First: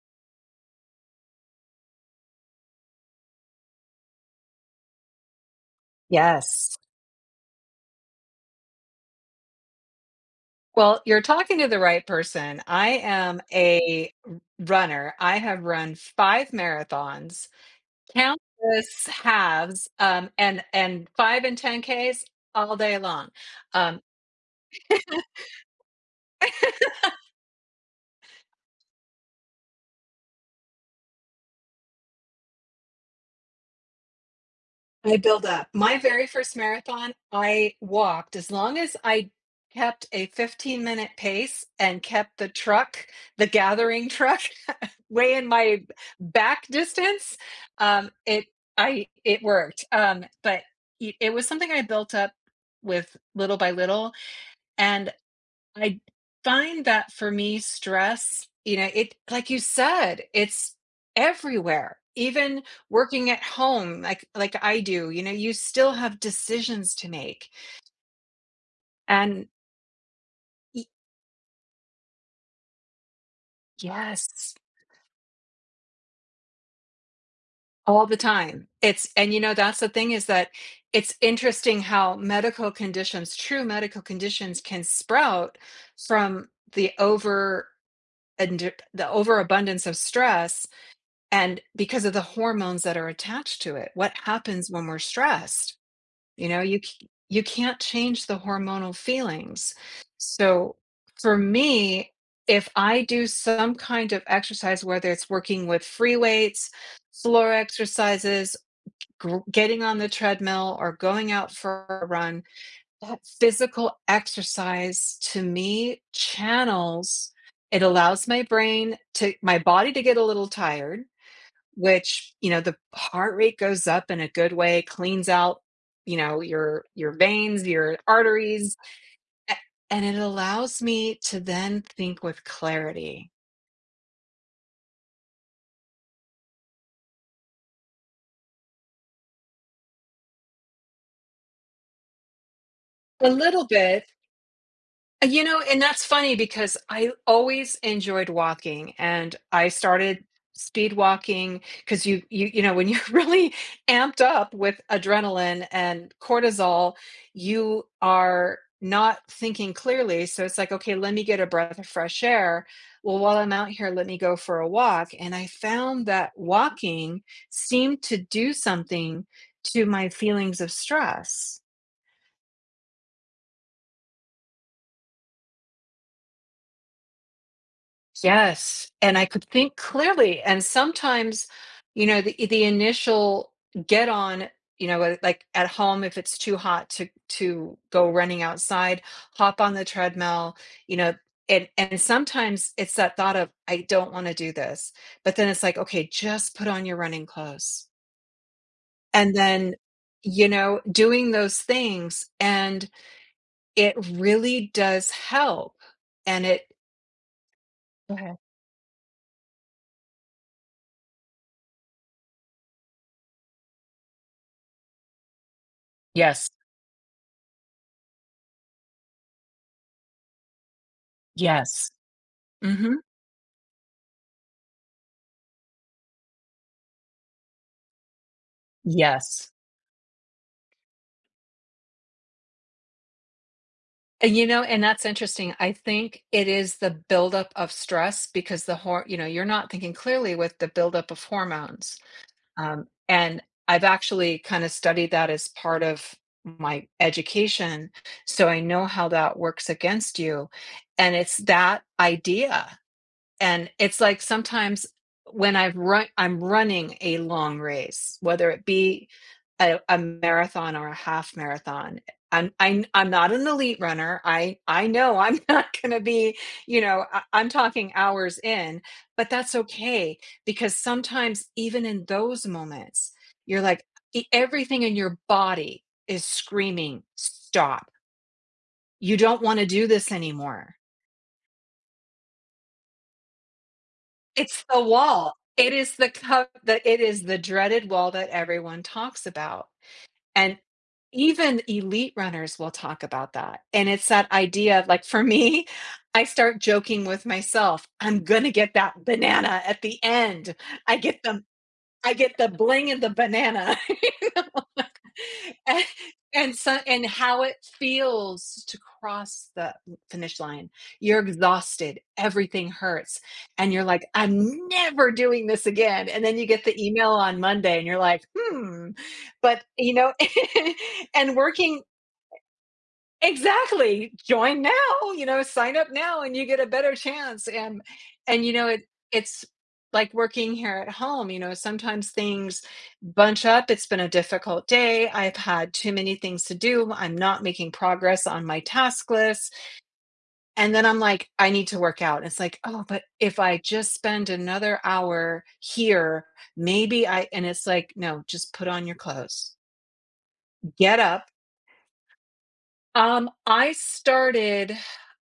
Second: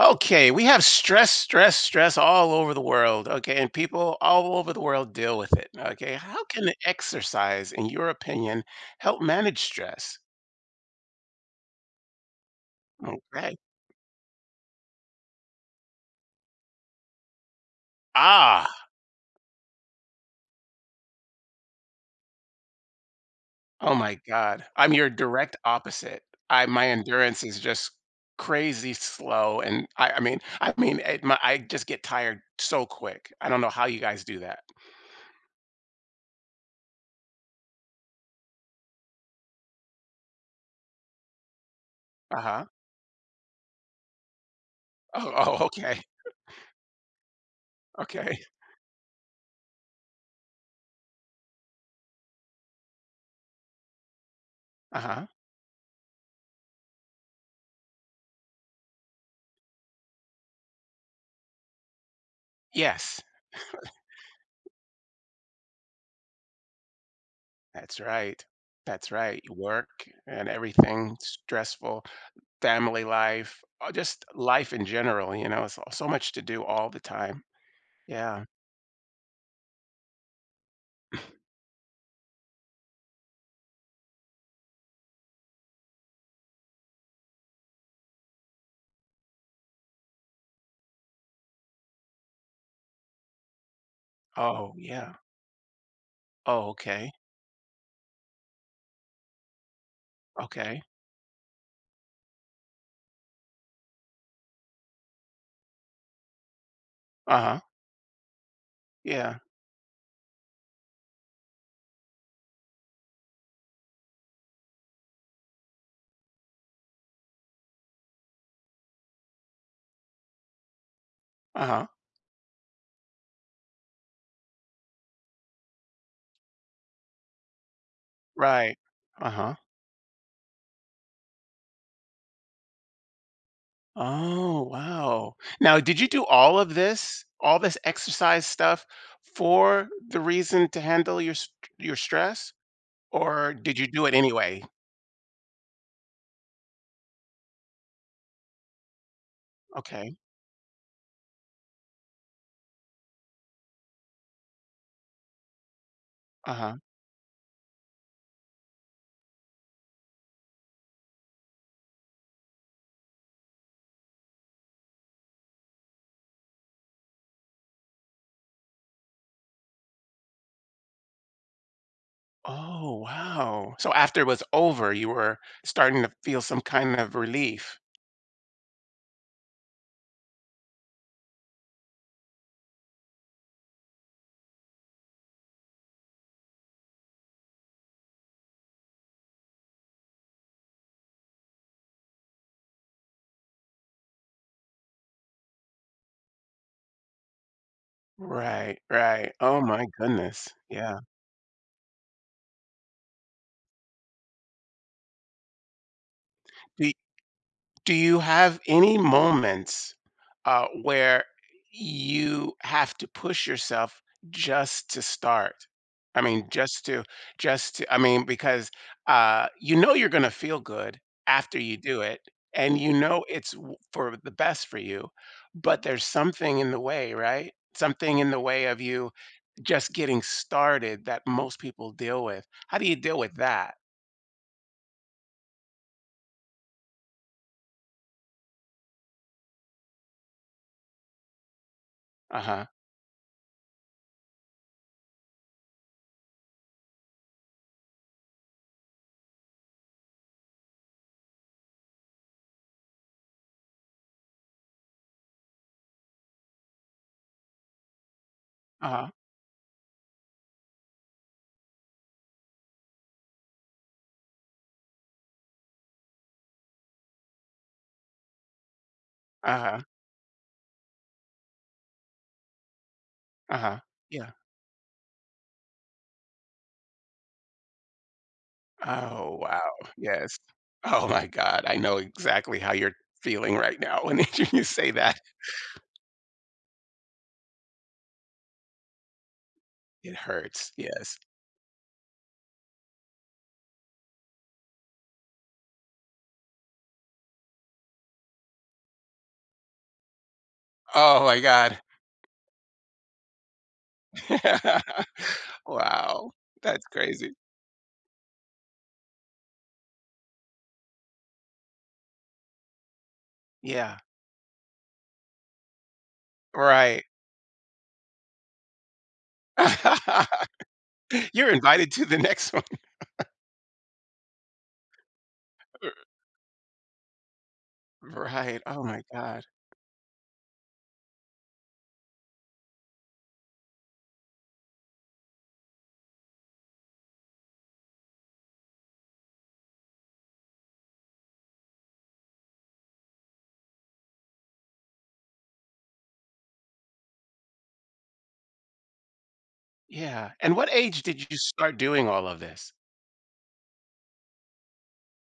Okay, we have stress all over the world. Okay, and people all over the world deal with it. Okay, how can Yes. exercise, in your opinion, help manage stress? Well, you're talking to the right person. I am Okay. a r runner. I have run 5 marathons, Ah, countless halves, and 5 and 10 Ks all day long. oh Um, my God. I'm your direct opposite. I My endurance is just crazy slow, and I just get tired so quick. I don't know how you guys do that. I build up. My very first marathon, I walked as long as I kept a 15-minute pace and kept Uh the huh. truck, the gathering truck Oh, way in oh, my okay, back distance, okay. it I it worked. But it was something I built up with little by little, Uh and huh. I find that for me, stress, you know, it, like you said, it's everywhere. Even Yes. working at home, like I do, you know, you still have decisions to make, That's right. That's right. and Work and y- everything, stressful, family life, just yes, life in general, it's so much to do all the time. all the Yeah. time. It's, and you know, that's the thing, is that it's interesting how medical conditions, true medical conditions, can sprout from the over and the overabundance of stress, and because of the hormones that are attached to it. What happens Oh, when we're yeah. stressed? You know, Oh, okay. you can't change the hormonal feelings. So Okay. for me, if I do some kind of exercise, whether it's working with free weights, floor Uh-huh. exercises, gr Yeah. getting on the treadmill or going out for a run, that physical exercise to me channels, it allows my body to get a little tired, Uh-huh. which, you know, the heart rate goes up in a good way, cleans out, you know, your veins, your Right. arteries, Uh-huh. a and it allows me to then think with clarity. Oh, wow. Now, did you do all of this, all this exercise stuff for the reason to handle your stress, A or little did you bit. do it anyway? You know, and that's funny because I always enjoyed walking, and I Okay. started speed walking because you know when you're really amped up with adrenaline and Uh-huh. cortisol, you are not thinking clearly. So it's like, okay, let me get a breath of fresh air. Well, while I'm out here, let me go for a walk. And I found that walking seemed to do something to my feelings of stress. Oh, wow. So after it was over, you were starting to feel some kind of relief. Yes, and I could think clearly, and sometimes, you know, the initial get on, you know, like, at home, if it's too hot to go running outside, hop on the treadmill, you know, and sometimes it's that thought of, "I don't wanna do this," but then it's like, "Okay, just put on your running clothes." Right, right. And Oh then, my goodness. you know, Yeah. doing those things, and it really does help, and it Do Do you have any moments, where you have to push yourself just to start? I mean, Yes, just to I mean, because, You know you're gonna feel good after you yes. do it, and you Mhm. know it's w for the best for you, but there's something in the way, right? Something in the way of you Yes. just getting started that most people deal with. How do you deal with that? And, you know, and that's interesting. I think it is the buildup of stress because the hor you know, you're not thinking clearly with the buildup of hormones. Uh-huh. And I've actually kind of studied that as part of my education, so I know how that works against you. And it's that idea And it's like sometimes when I've run I'm running a long race, whether it be Uh-huh. a marathon or a half marathon. I'm not an elite runner. I know I'm not gonna be, you know, I'm talking hours in, but that's Uh-huh. okay, because sometimes, even in those moments, you're Uh-huh. like e Yeah. everything in your body is screaming, "Stop. You Oh, don't wanna wow. do this Yes. anymore." Oh my god, I know exactly how you're feeling right now when you It's the say that. wall. It is the co the it is the dreaded wall that everyone talks about, It and hurts, yes. even elite runners will talk about that, and it's that idea of, like, for me, I start joking with myself, "I'm gonna get that banana at the end. I get Oh my the god. I get the bling and the banana." You know? and, Wow, and so, that's and crazy. how it feels to cross the finish line. You're exhausted, everything hurts, and you're Yeah, like, "I'm never doing this again." And then you get the right. email on Monday and you're like, hmm. But you know, and You're working invited to the next one. Exactly. Join now, you know, sign up now and you get a better chance. And you Right, know, oh it my god. it's like working here at home, you know, sometimes things bunch up. It's been a difficult day. I've had too many things to do. I'm not making progress on my task list. And then I'm like, I need to work out. It's like, oh, but if I just spend another hour here, maybe I, and it's like, no, just put on your clothes, Yeah, and what get age did up. you start doing all of this? I started,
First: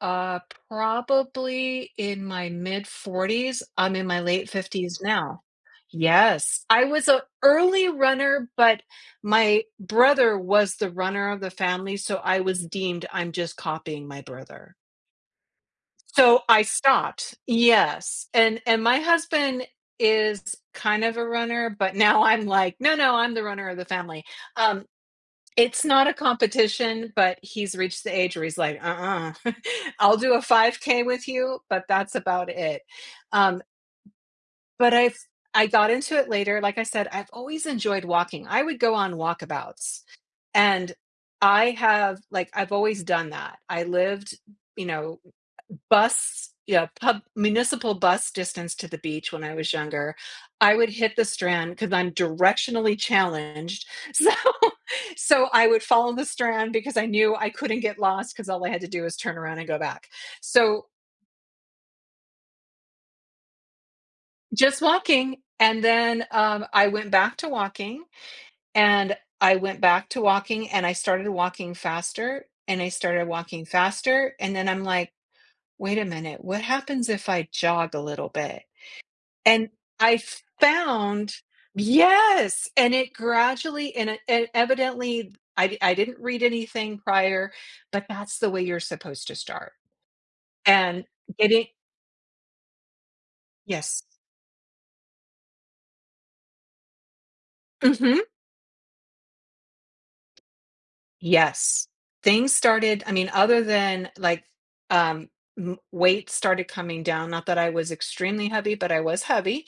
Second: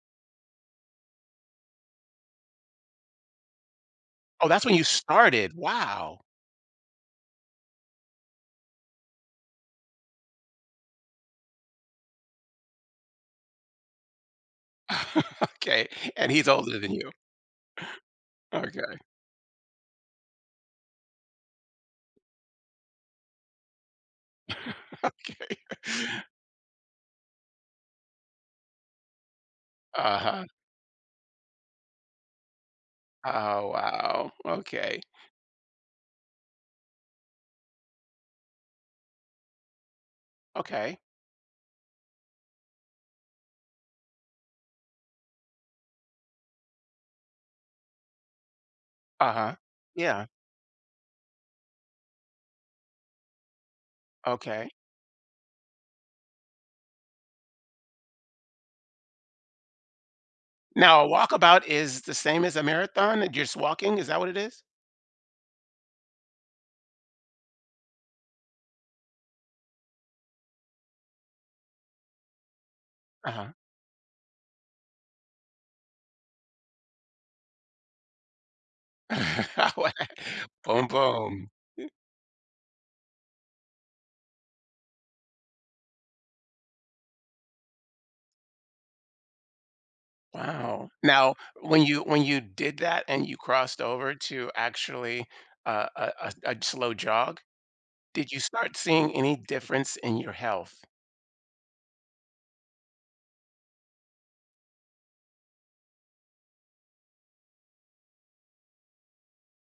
uh, probably in my mid-40s. I'm in my Oh, late that's when you 50s now. started, wow. Yes, I was an early runner, but my brother was the runner of the family, so I was deemed I'm just copying my brother. Okay, and So he's I older than you. stopped. Yes, and Okay, my husband is kind of a runner, but now I'm like, "No, no, I'm the runner of the family." Um okay. it's not a competition, but he's reached the age where he's like, "Uh-uh. I'll do a Uh-huh. 5K with you, but that's about it." Um, Oh, wow. but Okay. I got into it later. Like I said, I've always enjoyed walking. I would go on walkabouts, and Okay. I have, like, I've always done that. I lived, you know, bus yeah, pub municipal bus distance to the beach when I Uh-huh. was younger. Yeah. I would hit the Strand because I'm directionally challenged. So Okay. so I would follow the Strand because I knew I couldn't get lost, because all I had to do was turn around and go back. So Now, a walkabout is the same as a marathon? You're just walking? Is that what it is? just walking, and then, I went back to walking, and I went back to walking, and I started walking faster, and I started Uh-huh. walking faster, and then I'm like, "Wait a minute, what happens if I jog a little bit?" And I Boom, found boom. yes, and it gradually and, it, and evidently I didn't read anything prior, but that's the way you're supposed to start. Wow. And Now, getting when you did that and you crossed yes, over to actually a slow jog, hmm did you start seeing any difference in your health? yes, things started. I mean, other than like um, weight started coming down. Not that I was extremely heavy, but I was heavy.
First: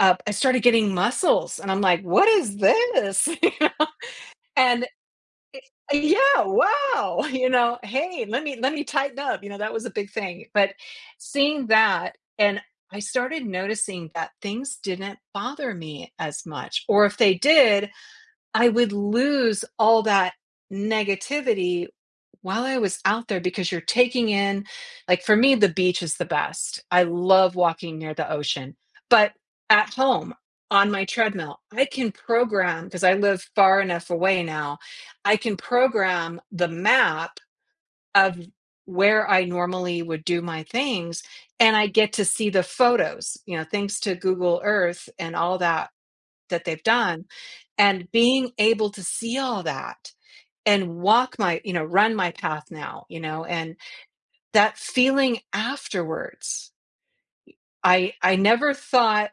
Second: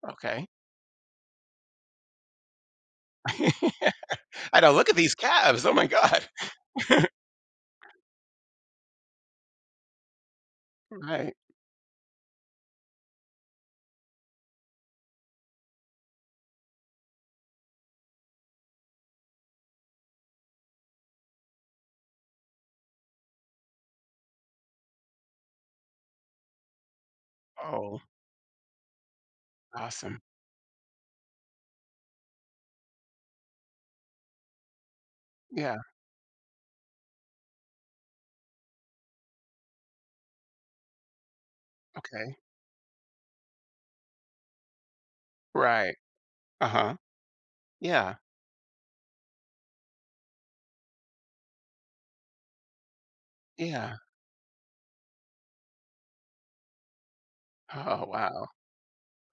I Okay. started getting muscles, and I'm like, what is this? You know? I don't And look at these calves. Oh my yeah, God. wow, you know, "Hey, let me tighten up," you know, that was a big thing, but Right. seeing that and I started noticing that things didn't bother me as much, or if they did, I would lose all that negativity while I was out there, because you're taking in like, for me, the beach is the best. I love walking Oh, near the ocean. But at awesome. home, on my treadmill, I can program, because I live far enough away now. I can Yeah. program the map of where I normally would do my things, and I get to Okay. see the photos, you know, thanks to Google Earth and all that Right. that they've Uh-huh. done, and Yeah. being able to see all that and walk my you know run my path now you know and Yeah. that feeling afterwards Oh, I wow. never thought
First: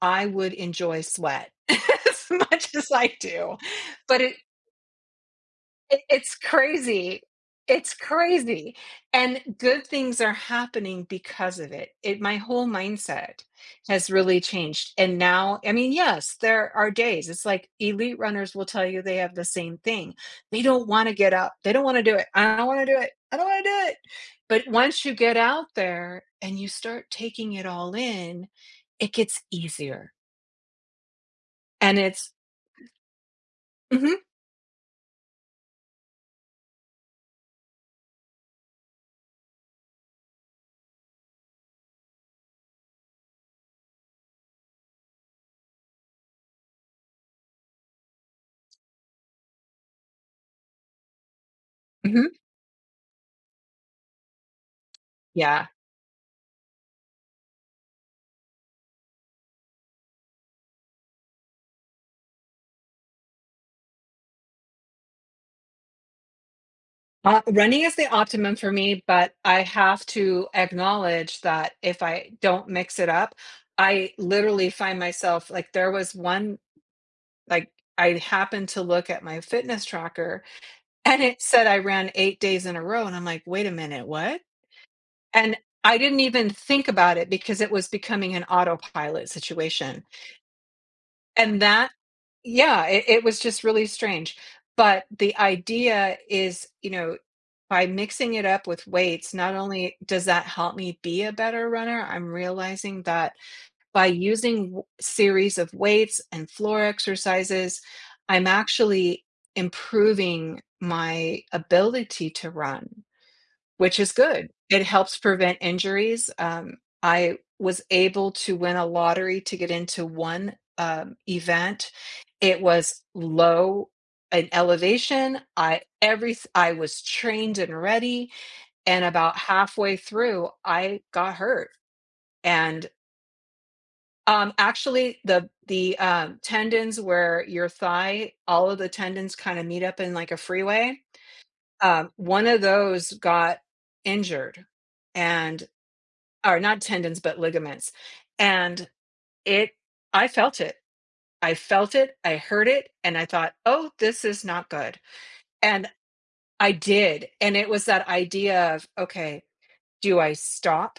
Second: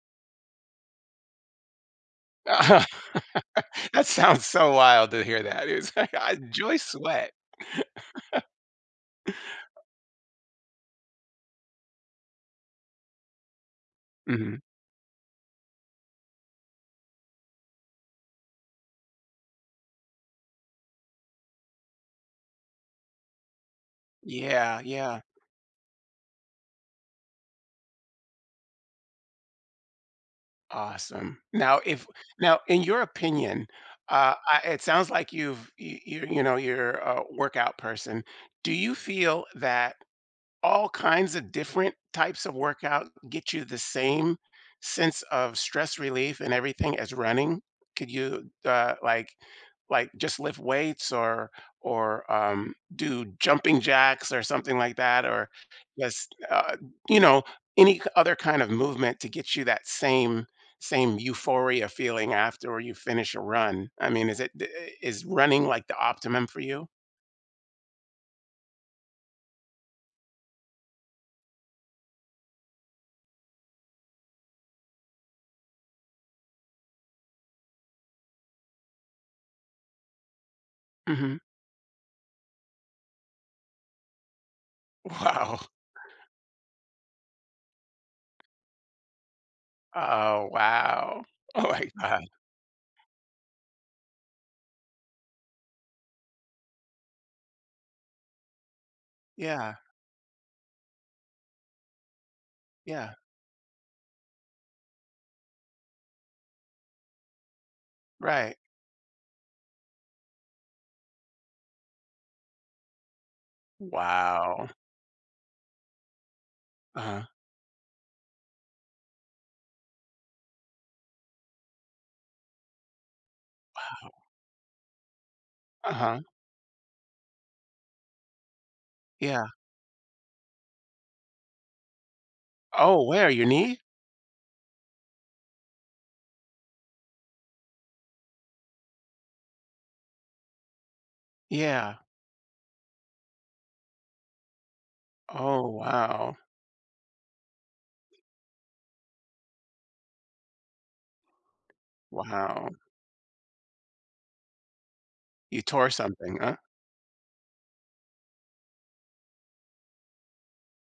I would enjoy sweat as much as I do. That But it sounds so wild to hear that. It's It like, I it's enjoy crazy. sweat. It's crazy. And good things are happening because of it. It my whole mindset has really Mhm. changed. And now, I mean, yes, there are days. It's like, elite runners will tell you they have the same thing. They don't wanna get up. They don't wanna do it. I don't wanna do it. I don't wanna do it. But Yeah, once you yeah. get out there and you start taking it all in, it gets easier. Awesome. Now And if it's now in your opinion, mhm, I it sounds like you know, you're a workout person. Do you feel that all kinds of different types of workout get you the same sense of stress relief and everything as running? Could you like just lift weights or mhm, do jumping jacks or something like that, or yeah. just you know, any other kind of movement to get you that same euphoria feeling after you finish a run? I mean, is it is running like the optimum for you? Running is the optimum for me, but I have to acknowledge that if I don't mix it up, I literally find myself like there was one like I happened to look at my fitness tracker and Hmm. it said I ran 8 days in a row and I'm like, "Wait a minute, what?" And Wow. I didn't even think about it because it was becoming an autopilot situation. Oh, wow. And Oh my that god. yeah it was just really strange, but the idea is, you know, by mixing it up with weights, not Yeah, only does that help me be a better runner, I'm realizing yeah, that by using series of weights and floor exercises I'm right. actually improving my ability to run, which is good. Wow. It helps prevent injuries. Uh-huh, I was able to win a lottery to get into one, event. It was low in elevation. Uh-huh, I was trained and ready, and about yeah. halfway through, I got hurt. And, Oh, where? Your knee? Actually, tendons where your thigh all of the tendons kinda meet up in, like, a freeway, Yeah. One of those got injured, Oh, and wow. or not tendons, but ligaments. And it, I felt it. I felt it. I heard Wow. it. And I thought, oh, this is not good. You And tore something, huh? I did. And it was that idea of, okay, do I stop?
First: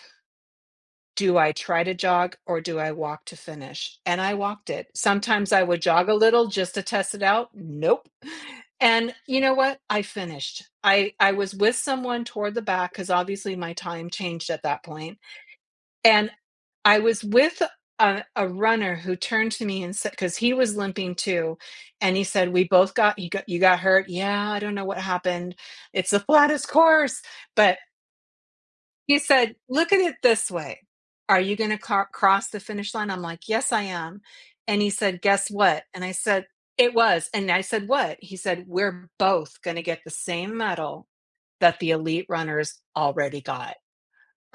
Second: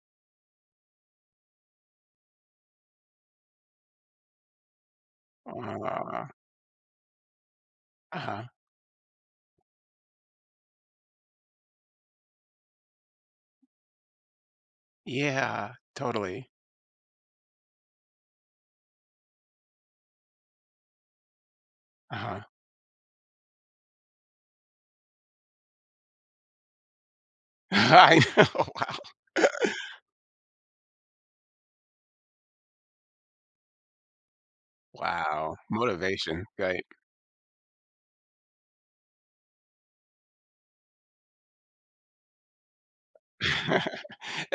Do I try to jog, or do I walk to finish? And I walked it. Sometimes I would jog a Uh, little just to test it out. Nope. uh-huh. And you know what? I finished. I was with someone toward the back, cuz obviously my time changed at that point. Yeah, And totally. I was with a runner who turned to me and said, because he was limping too, and he Uh-huh. said, "We both got you got you got hurt. Yeah, I don't know what happened. It's the flattest course." But I know, wow. he said, "Look at it this way: are you going to cross the finish line?" I'm like, "Yes, I am." And he said, "Guess Wow, what?" And I motivation, said, right? "It was." And I said, "What?" He said, "We're both going to get the same medal that the elite runners already got."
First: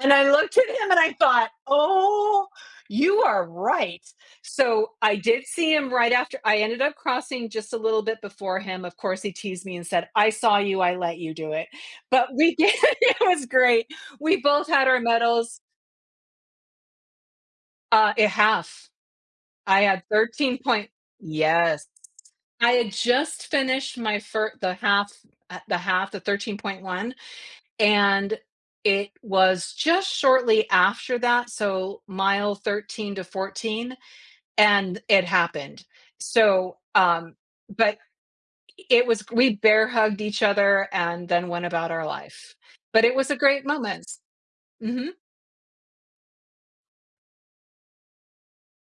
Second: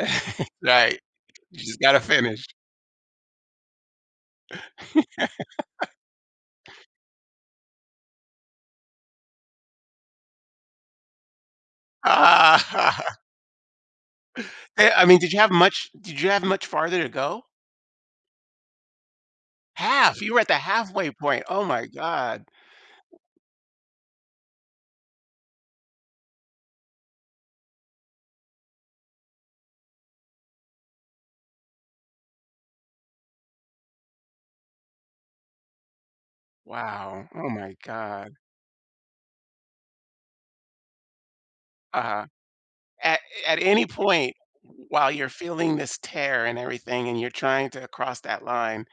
And I looked at him Right. and I thought, You just gotta finish. oh, you are right. So I did see him right after. I ended up crossing just a little bit before him. Of course, he teased me and said, I saw you. I let you do it. But we did. Ah, It was great. We both had our I mean, medals did you have much farther to go? At half. I had Half! You were at the 13 point. halfway point. Oh my Yes. god. I had just finished my first, the half, the 13.1. And it was just shortly after that, so mile 13 to 14, and it happened. So, Wow. Oh my but god. it was we bear hugged each other and then went about our Uh, life. But it At was a at great any moment. point Mhm. while you're feeling this tear and everything and you're trying to cross that line,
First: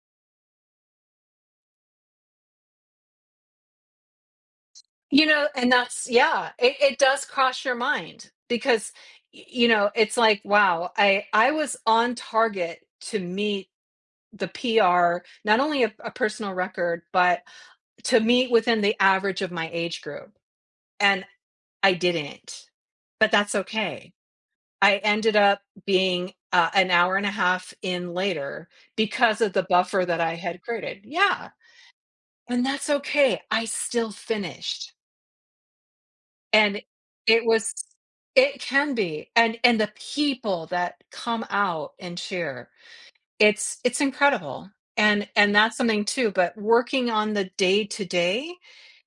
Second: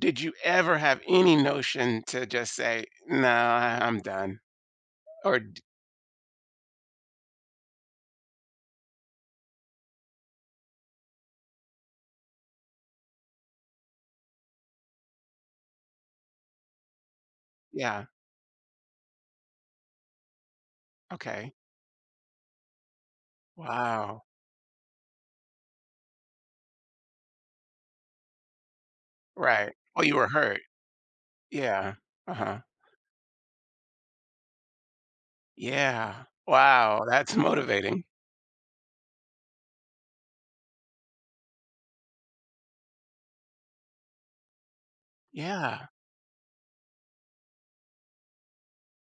did you ever have any notion to just say, "No, I'm done." You Or know, d and that's yeah, it does cross your mind because, y you know, it's like, wow, I was on target to meet the PR, not only a personal record, but Yeah. to meet within the average of my age group. And Okay. I didn't, but that's okay. Wow. I ended up being an hour and a half in later because of the Right. Oh, buffer you that were I hurt. had created. Yeah. Yeah. Uh-huh. And that's okay. I still finished. Yeah. And Wow. That's it was, motivating. it can be. And the people that come out and cheer, it's incredible. And that's Yeah. something too, but working on the day to day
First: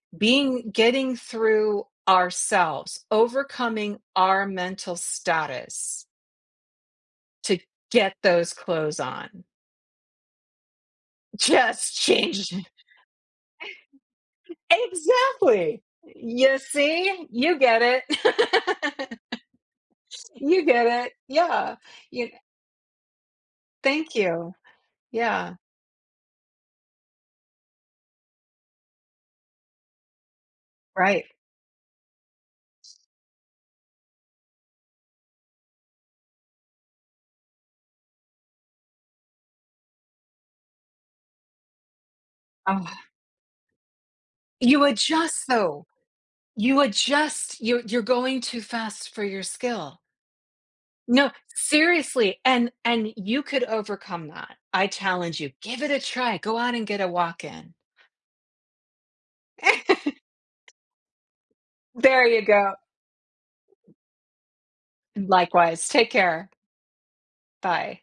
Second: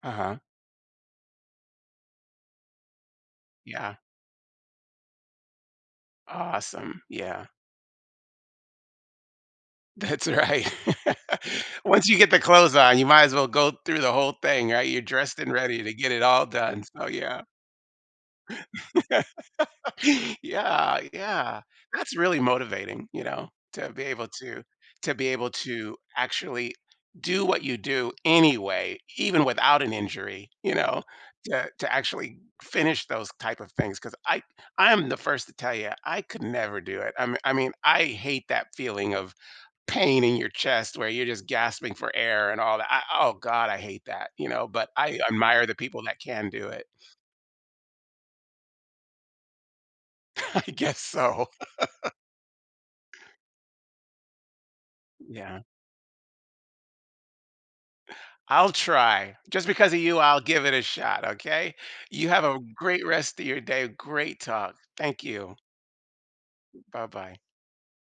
Uh-huh. being getting through ourselves, Yeah. overcoming our mental status Awesome. Yeah. to get those clothes on. That's right. Just Once you get the change. clothes on, you might as well go through the whole thing, right? You're dressed and ready Exactly. to get it all You done. So see, yeah. you get it. You Yeah, get it. yeah. Yeah. That's You, really motivating, you know, to be thank able you. to be able Yeah. to actually do what you do anyway, even without an injury, you know, Right. To actually finish those type of things. Cause I am the first to tell you, I could never do it. I mean, I hate that feeling of pain in your chest where you're just gasping for air and all that. Oh. I Oh god, I hate that, you know, You but I adjust admire the though. people that can do You it. adjust. You're going too fast for your skill I guess No, so. seriously, and you could overcome that. I challenge you, Yeah. give it a try, go out and get a walk in. I'll try. Just because of you, I'll give it a shot, okay? There You have you a go. great rest of your day. Great talk. Thank you. Likewise, take care. Bye-bye. Bye.